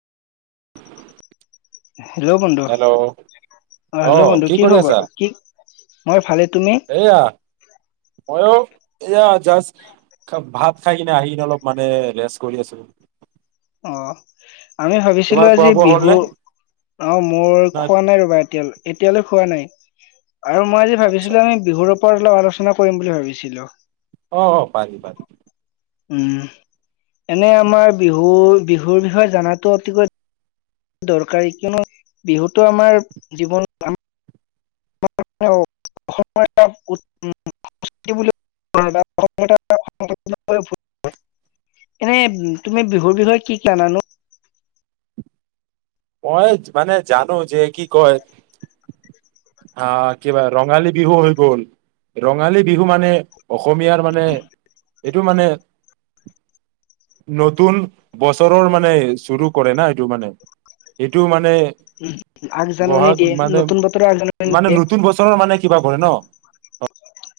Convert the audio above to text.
hello বন্ধু hello অ hello বন্ধু কি খবৰ কি মই ভালে তুমি মইো এয়া জাষ্ট ভাত খাই কিনে আহিনে অলপ মানে ৰেষ্ট কৰি আছো অ আমি ভাবিছিলো তোমাৰ খোৱা আজি বোৱা হ'ল বিহু নে অ মোৰ নহয় খোৱা নাই ৰ'বা এতিয়া এতিয়ালৈ খোৱা নাই আৰু মই আজি আচ্ছা ভাবিছিলো আমি বিহুৰত ওপৰত অলপ আলোচনা কৰিম বুলি ভাবিছিলো অ পাৰি পাৰি উম এনে আমাৰ বিহু বিহুৰ বিষয়ে জানাতো অতিকৈ দৰকাৰী কিয়নো বিহুতো আমাৰ জীৱনত আমাৰ ্ৃতি এনে তুমি বিহুৰ বিষয়ে কি কি জানো মই মানে জানো যে কি কয় আহ কিবা ৰঙালী বিহু হৈ গল ৰঙালী বিহু মানে অসমীয়াৰ মানে এইটো মানে নতুন বছৰৰ মানে চৰু কৰে না এইটো মানে এইটো মানে উ আঠজানানী বহাগ দিয়ে মানে নতুন বতৰ আঠজান মানে নতুন বছৰৰ মানে কিবা কৰে ন হয়